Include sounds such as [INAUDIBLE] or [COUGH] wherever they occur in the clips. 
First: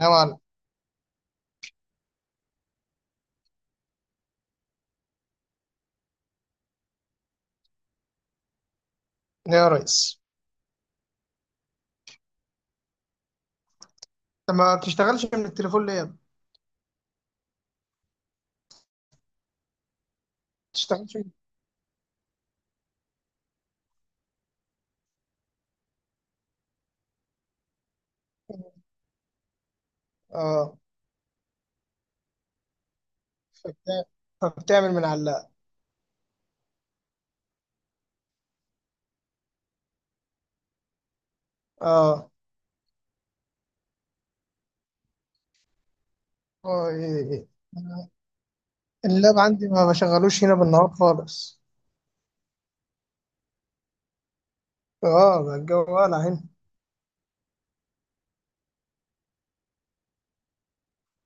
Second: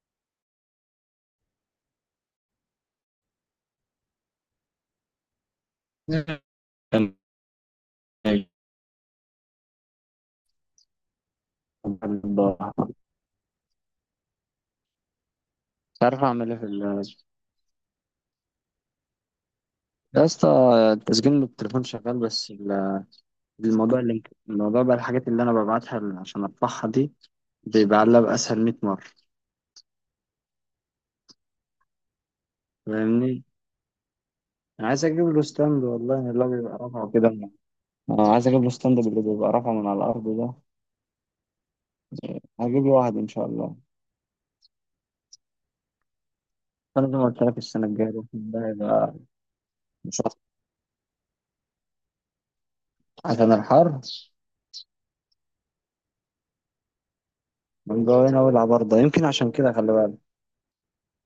نوعا مش لا يا ريس. انت ما بتشتغلش من التليفون ليه؟ ما عارف اعمل ايه في ال يا اسطى. بتشتغلش من التسجيل من التليفون شغال بس الموضوع اللي الموضوع بقى الحاجات اللي انا ببعتها ل- عشان ارفعها دي بيبقى علبة اسهل التليفون. 100 مرة. اه، فاهمني. فبتع- انا فبتعمل عايز من على اجيب له اللاب. ستاند والله اللي هو بيبقى رافعه كده انا عايز اجيب له ستاند اللي بيبقى رافعه من على الارض ده. اه، هجيب له واحد ان شاء الله. اه، إيه انا زي ما قلت إيه. لك السنه الجايه ده هيبقى اللاب عندي ما مش عارف، بشغلوش هنا بالنهار خالص. عشان الحر اه، ما الجو ولا هنا. من جوه هنا والعب برضه يمكن عشان كده خلي بالك.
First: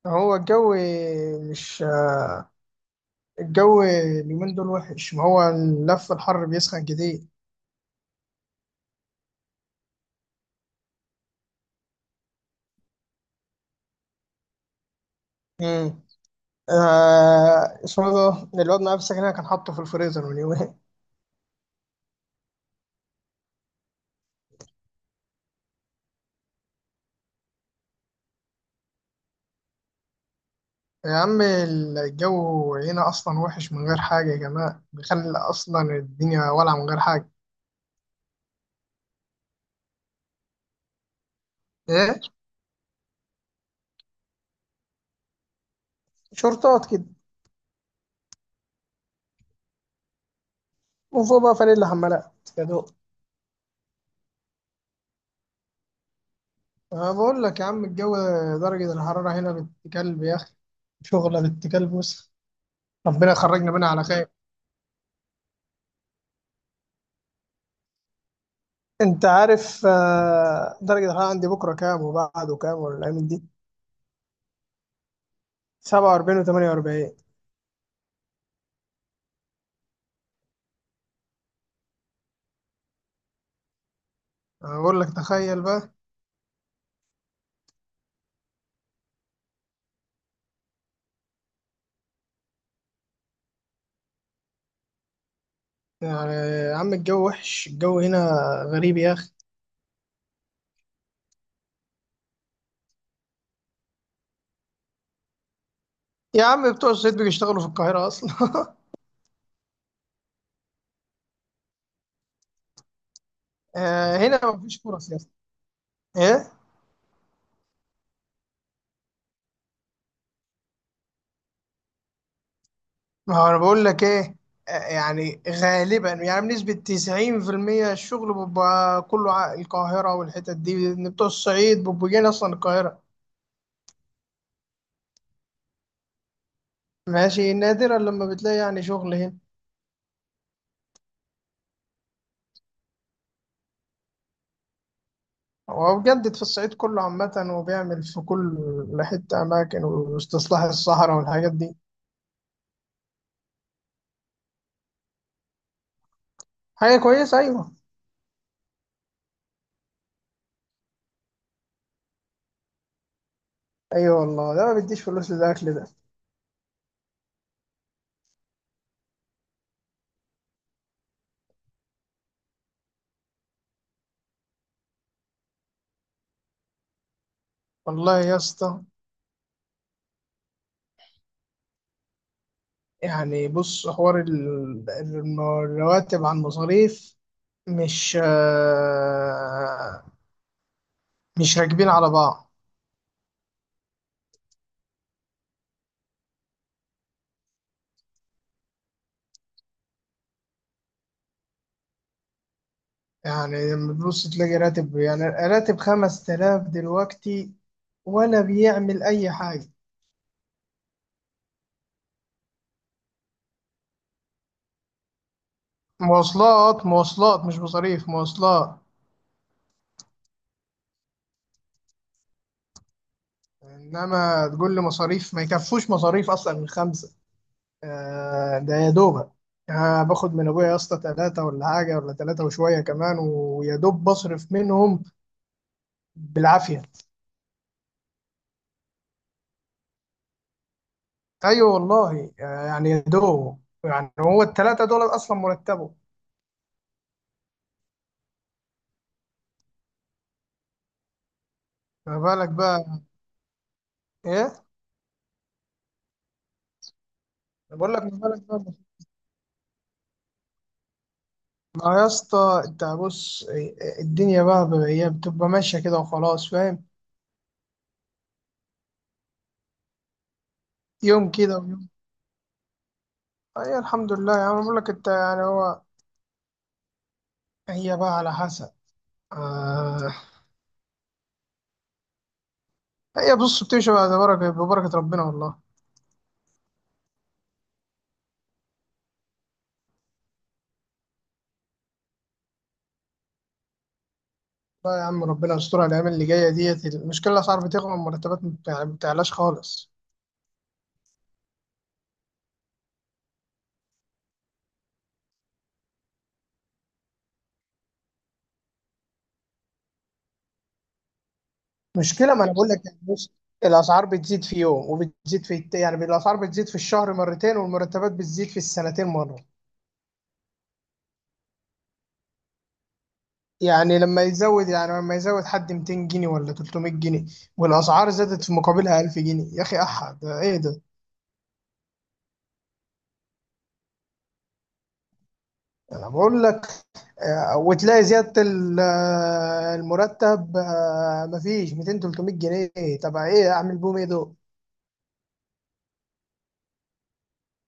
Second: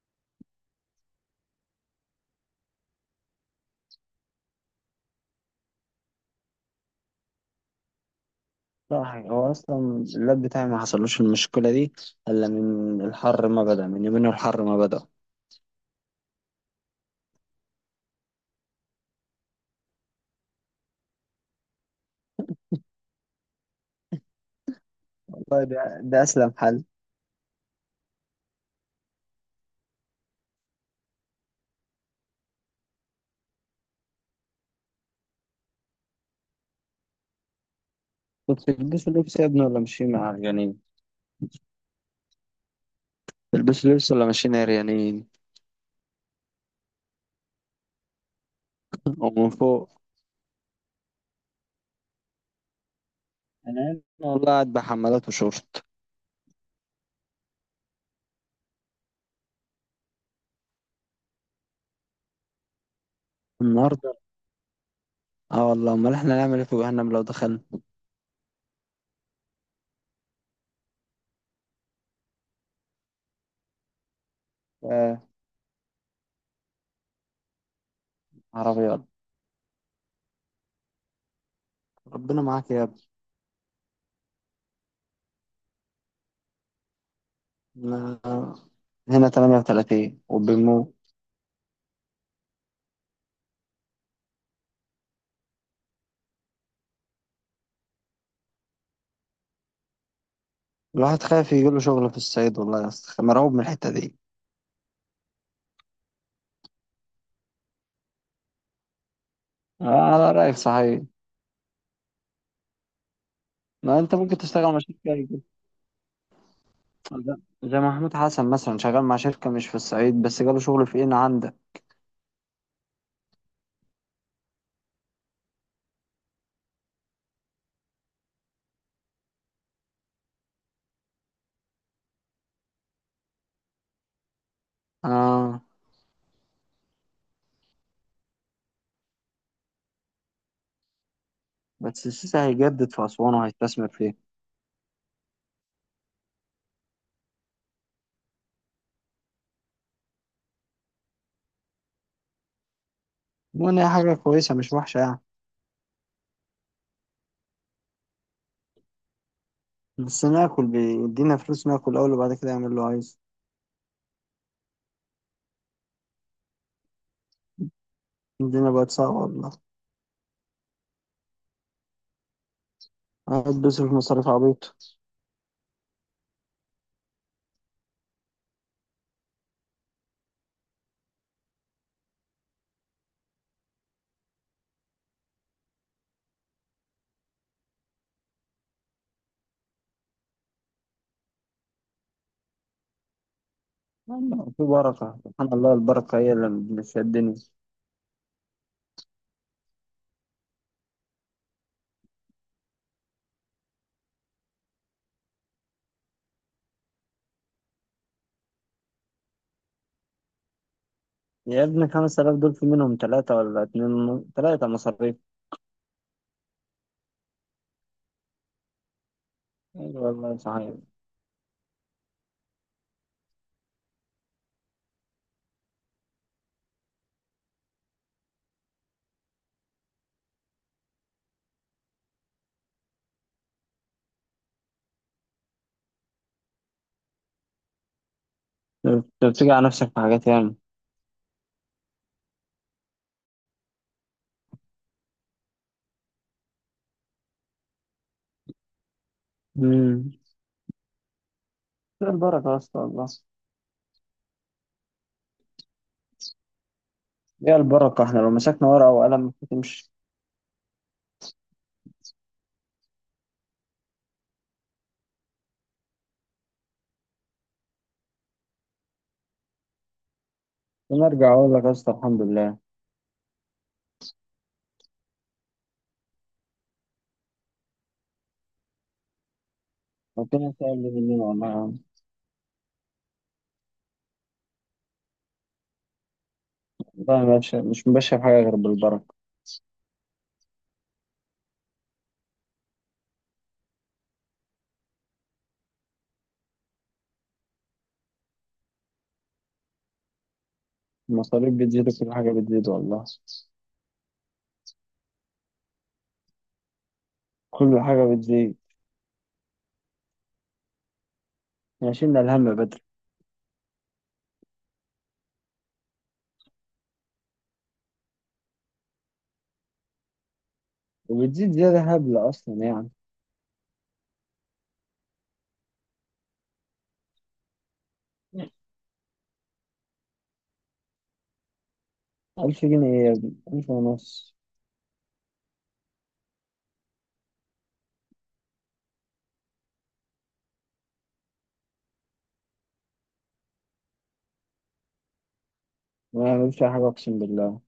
هو الجو مش آه، الجو اليومين دول وحش، ما هو اللف الحر بيسخن كتير. صح، هو اصلا اللاب بتاعي ما حصلوش المشكله دي الا من الحر، ما بدا من يومين الحر ما بدا. امم اسمه ده الواد معايا في السكن هنا كان حاطه في الفريزر من يومين. والله ده اسلم حل. يا عم الجو هنا أصلا وحش من غير حاجة يا جماعة، بيخلي أصلا الدنيا ولعة من غير حاجة. كنت تلبسوا لبس يا ابني ولا ماشيين عريانين؟ إيه؟ تلبسوا لبس ولا ماشيين عريانين؟ شرطات كده، [LAUGHS] ومن فوق. وفوق بقى فانيلا حمالات يا دوب. انا هنا والله قاعد بحمالات وشورت. أنا بقول لك يا عم الجو، درجة الحرارة هنا بنت كلب يا أخي، شغلة بنت كلب. بص، ربنا يخرجنا منها على النهارده خير. اه والله، امال احنا نعمل ايه في جهنم لو دخلنا؟ انت عارف درجة الحرارة عندي بكرة كام وبعده كام ولا الأيام دي؟ آه. 47 و48. عربيات. ربنا معاك يا ابني. أنا بقول لك تخيل بقى. أنا هنا 38 وبنموت. يعني يا عم الجو وحش، الجو هنا غريب يا أخي. الواحد خايف يجيله شغل في الصعيد والله يا اسطى، مرعوب من الحته دي. يا عم بتوع الصعيد بيشتغلوا في القاهرة أصلا [LAUGHS] آه، على رايك صحيح. ما انت آه، ممكن هنا تشتغل مع مفيش شركة فرص يا اسطى. إيه؟ لا، زي محمود حسن مثلا شغال مع شركة مش في الصعيد بس جاله شغل في ان عندك. ما هو أنا بقول لك إيه، آه، يعني غالبا يعني بنسبة 90% الشغل بيبقى كله القاهرة والحتت دي، لأن بتوع الصعيد بيبقوا جايين أصلا القاهرة. اه. ماشي، نادرا لما بتلاقي يعني شغل هنا. بس السيسي هيجدد في اسوان وهيستثمر فيه. هو بجد في الصعيد كله عامة، وبيعمل في كل حتة، أماكن واستصلاح الصحراء والحاجات دي. المهم هي حاجة كويسة مش وحشة يعني. حاجة كويسة أيوه. بس ناكل بيدينا فلوس، ناكل اول وبعد كده يعمل اللي هو عايزه. أيوه والله، ده ما بيديش فلوس للأكل ده. الدنيا بقت صعبة والله، قاعد بيصرف مصاريف عبيطة. والله يا اسطى، يعني بص حوار الرواتب عن المصاريف، مش آه، مش راكبين على بعض. يلا، في بركة سبحان الله، البركة هي اللي بتشدني. يعني لما تبص تلاقي راتب، يعني راتب 5000 دلوقتي ولا بيعمل أي حاجة. يا ابني 5000 دول في منهم ثلاثة، ولا اتنين ثلاثة مصاريف. مواصلات، مواصلات، مش مصاريف، مواصلات. أيوة والله صحيح. إنما تقول لي مصاريف، ما يكفوش مصاريف أصلا من خمسة. آه، ده يا دوبك. آه، باخد من أبويا يا اسطى تلاتة ولا حاجة، ولا تلاتة وشوية كمان ويا دوب بصرف منهم بالعافيه. أنت بتيجي على نفسك في حاجات يعني. ايوه والله، يعني يا دوب، يعني هو الثلاثه دول اصلا مرتبه. مم. هي ما بالك البركة يا اسطى بقى؟ والله. ايه؟ هي أنا بقول لك البركة، ما احنا لو بالك مسكنا بقى. ورقة وقلم مش هتمشي. ما يا اسطى انت بص، الدنيا بقى هي بتبقى ماشيه كده وخلاص فاهم، يوم ونرجع أقول كده لك يا ويوم. اسطى الحمد لله. اي الحمد لله، يعني أنا بقول لك انت يعني هو، هي بقى على حسب. آه، ربنا سهل لي مننا والله يا عم. هي بص بتمشي بقى، ببركه ببركه ربنا والله. والله ما بش- مش مبشر بحاجة غير بالبركة. لا يا عم، ربنا يسترها الايام اللي جايه ديت. المشكله الاسعار بتغلى، المرتبات ما بتعلاش خالص. المصاريف بتزيد وكل حاجة بتزيد والله، كل حاجة بتزيد. احنا شلنا مشكلة، ما انا الهم بقول بدري. لك يعني بص، الاسعار بتزيد في يوم وبتزيد في يعني الاسعار بتزيد في الشهر مرتين، والمرتبات بتزيد في السنتين مرة. وبتزيد زيادة هبلة أصلا يعني. يعني لما يزود، حد 200 جنيه ولا 300 جنيه، والاسعار زادت في مقابلها 1000 جنيه، يا اخي احد ايه ده؟ ألف جنيه إيه يا ابني، ألف ونص. انا بقول لك آه، وتلاقي زيادة المرتب مفيش 200 300 جنيه. طب ايه اعمل بهم، ايه دول؟ ما بعملش أي حاجة أقسم بالله.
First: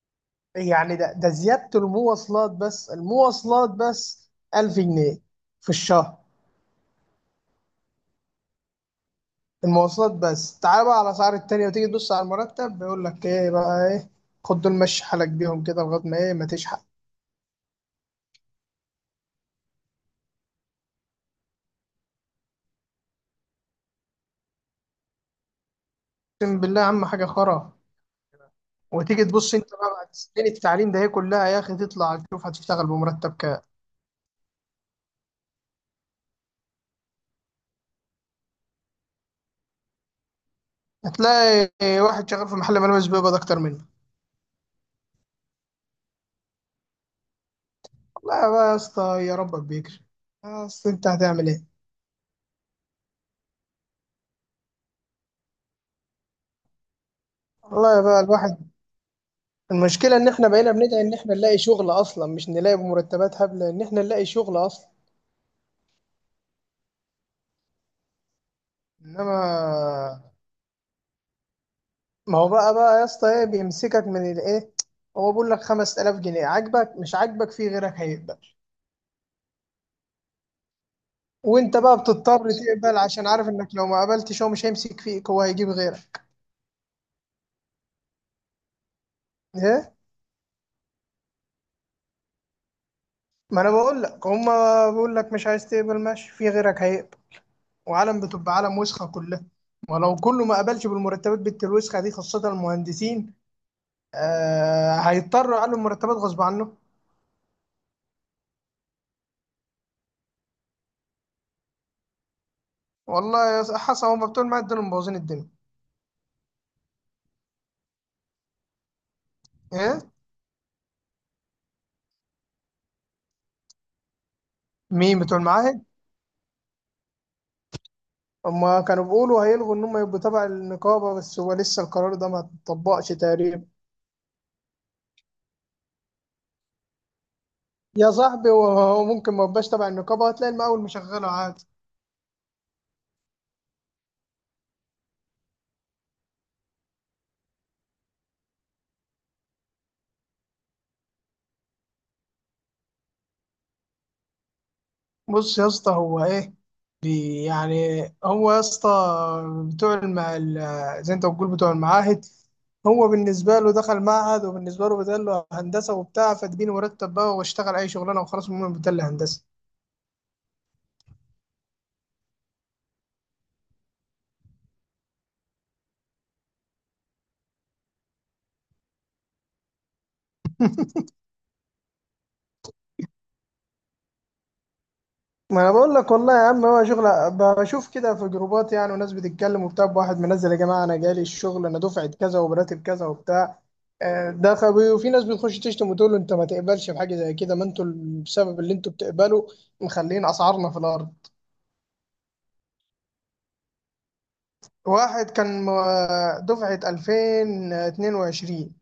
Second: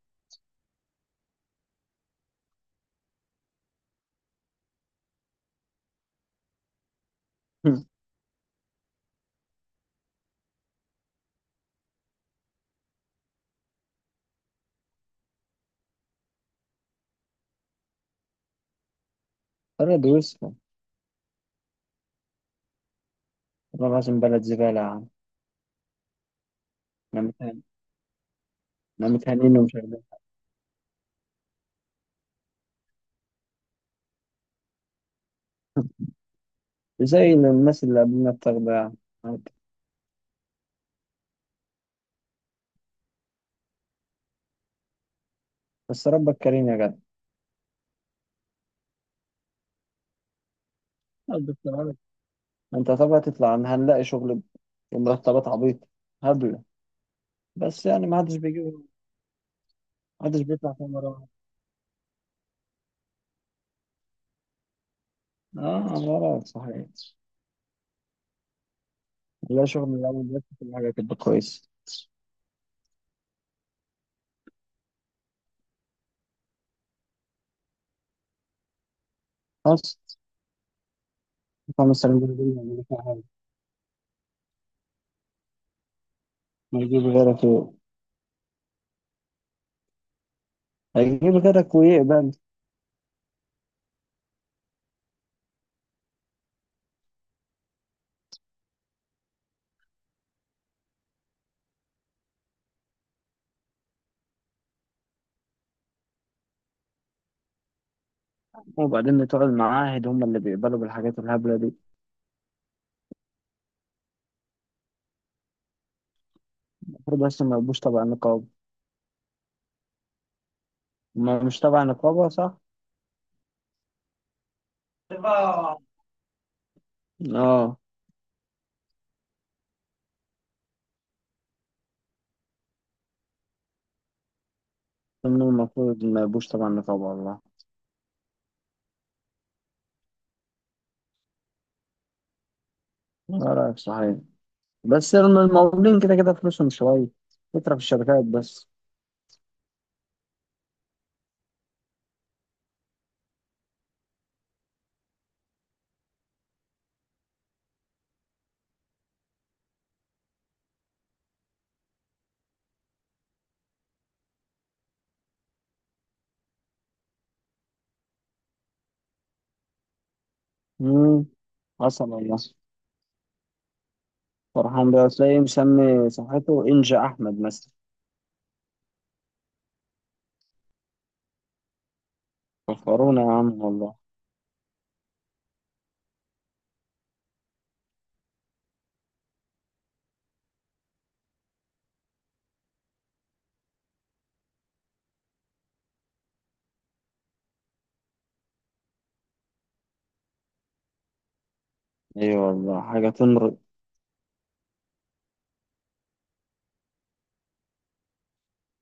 يعني ده زيادة المواصلات بس، المواصلات بس 1000 جنيه في الشهر. [LAUGHS] المواصلات بس، تعال بقى على الأسعار التانية وتيجي تبص على المرتب، بيقول لك إيه بقى إيه. خد دول مشي حالك بيهم كده لغاية ما إيه، ما تشحق. بلد وسخة. والله العظيم بلد زبالة يا عم. أقسم بالله يا عم احنا حاجة متهان- خرا. احنا وتيجي تبص متهانين أنت ومش بقى عارف بعد إيه. سنين التعليم ده، هي كلها يا أخي تطلع تشوف هتشتغل بمرتب كام. زي الناس اللي قبلنا بتاخدها. هتلاقي واحد شغال في محل ملابس بيقبض أكتر منه. بس ربك كريم يا جدع. والله بقى يا اسطى، يا ربك بيكرم. يا أسطى، أنت هتعمل ربك إيه؟ يعينك. انت طبعا تطلع عن هنلاقي شغل بمرتبات عبيطة هبلة. بس والله يعني ما بقى حدش بيجيب الواحد، ما المشكلة إن حدش إحنا بيطلع بقينا فيها بندعي مرة إن واحدة. إحنا نلاقي شغل أصلا، مش نلاقي بمرتبات هبلة، إن إحنا نلاقي شغل أصلا. اه مرة صحيح. إنما، هنلاقي شغل من الأول بس كل حاجة تبقى كويس. ما هو بقى يا اسطى ايه بيمسكك من الايه؟ هو بيقول لك 5000 جنيه، عاجبك مش عاجبك في غيرك هيقبل. بس وانت خمس بقى سنين دول بتضطر ما يعملوش تقبل، حاجة. عشان عارف انك لو ما قبلتش هو مش هيمسك فيك، هو هيجيب غيرك. ما يجيب غيرك و- ايه، هيجيب غيرك ويقبل. ما انا بقول لك هما بيقول لك مش عايز تقبل، ماشي، في غيرك هيقبل. وعالم بتبقى عالم وسخه كلها. ولو كله ما قبلش بالمرتبات بنت الوسخه دي، خاصه المهندسين، آه هيضطروا يعلوا المرتبات غصب عنه. وبعدين بتوع المعاهد هم اللي بيقبلوا بالحاجات الهبلة دي. والله يا اسطى، حسن هما بتوع المعاهد دول اللي مبوظين الدنيا. المفروض أصلا ما يبقوش تبع نقابة. ايه، ما مش تبع نقابة صح؟ مين بتوع المعاهد؟ اه، هما كانوا بيقولوا هيلغوا إن هما يبقوا تبع النقابة، بس هو لسه القرار ده ما اتطبقش تقريبا. إنهم المفروض ما يبقوش تبع النقابة والله. يا صاحبي، هو ممكن ما يبقاش تبع النقابة، هتلاقي المقاول مشغله عادي. لا صحيح. بس المقاولين كده كده فلوسهم شوية، فكرة في الشركات بس. بص يا اسطى، هو إيه، يعني هو يا اسطى، بتوع زي أنت بتقول بتوع المعاهد، هو بالنسبة له دخل معهد، وبالنسبة له بدل له هندسة وبتاع، فاديني مرتب بقى واشتغل أي شغلانة وخلاص، المهم بدل لي هندسة. مم. حصل والله. فرحان بيه، تلاقيه مسمي صفحته إنجا أحمد مثلا. فخرونا يا عم والله. ما انا بقول لك والله يا عم، هو شغل بشوف كده في جروبات يعني، وناس بتتكلم وبتاع، واحد منزل يا جماعه انا جالي الشغل، انا دفعه كذا وبراتب كذا وبتاع. آه، ده خبي. وفي ناس بتخش تشتم وتقول له انت ما تقبلش بحاجه زي كده، ما انتوا بسبب اللي انتوا بتقبلوا مخلين اسعارنا في الارض. أيوة والله حاجة تمر. واحد كان دفعه 2022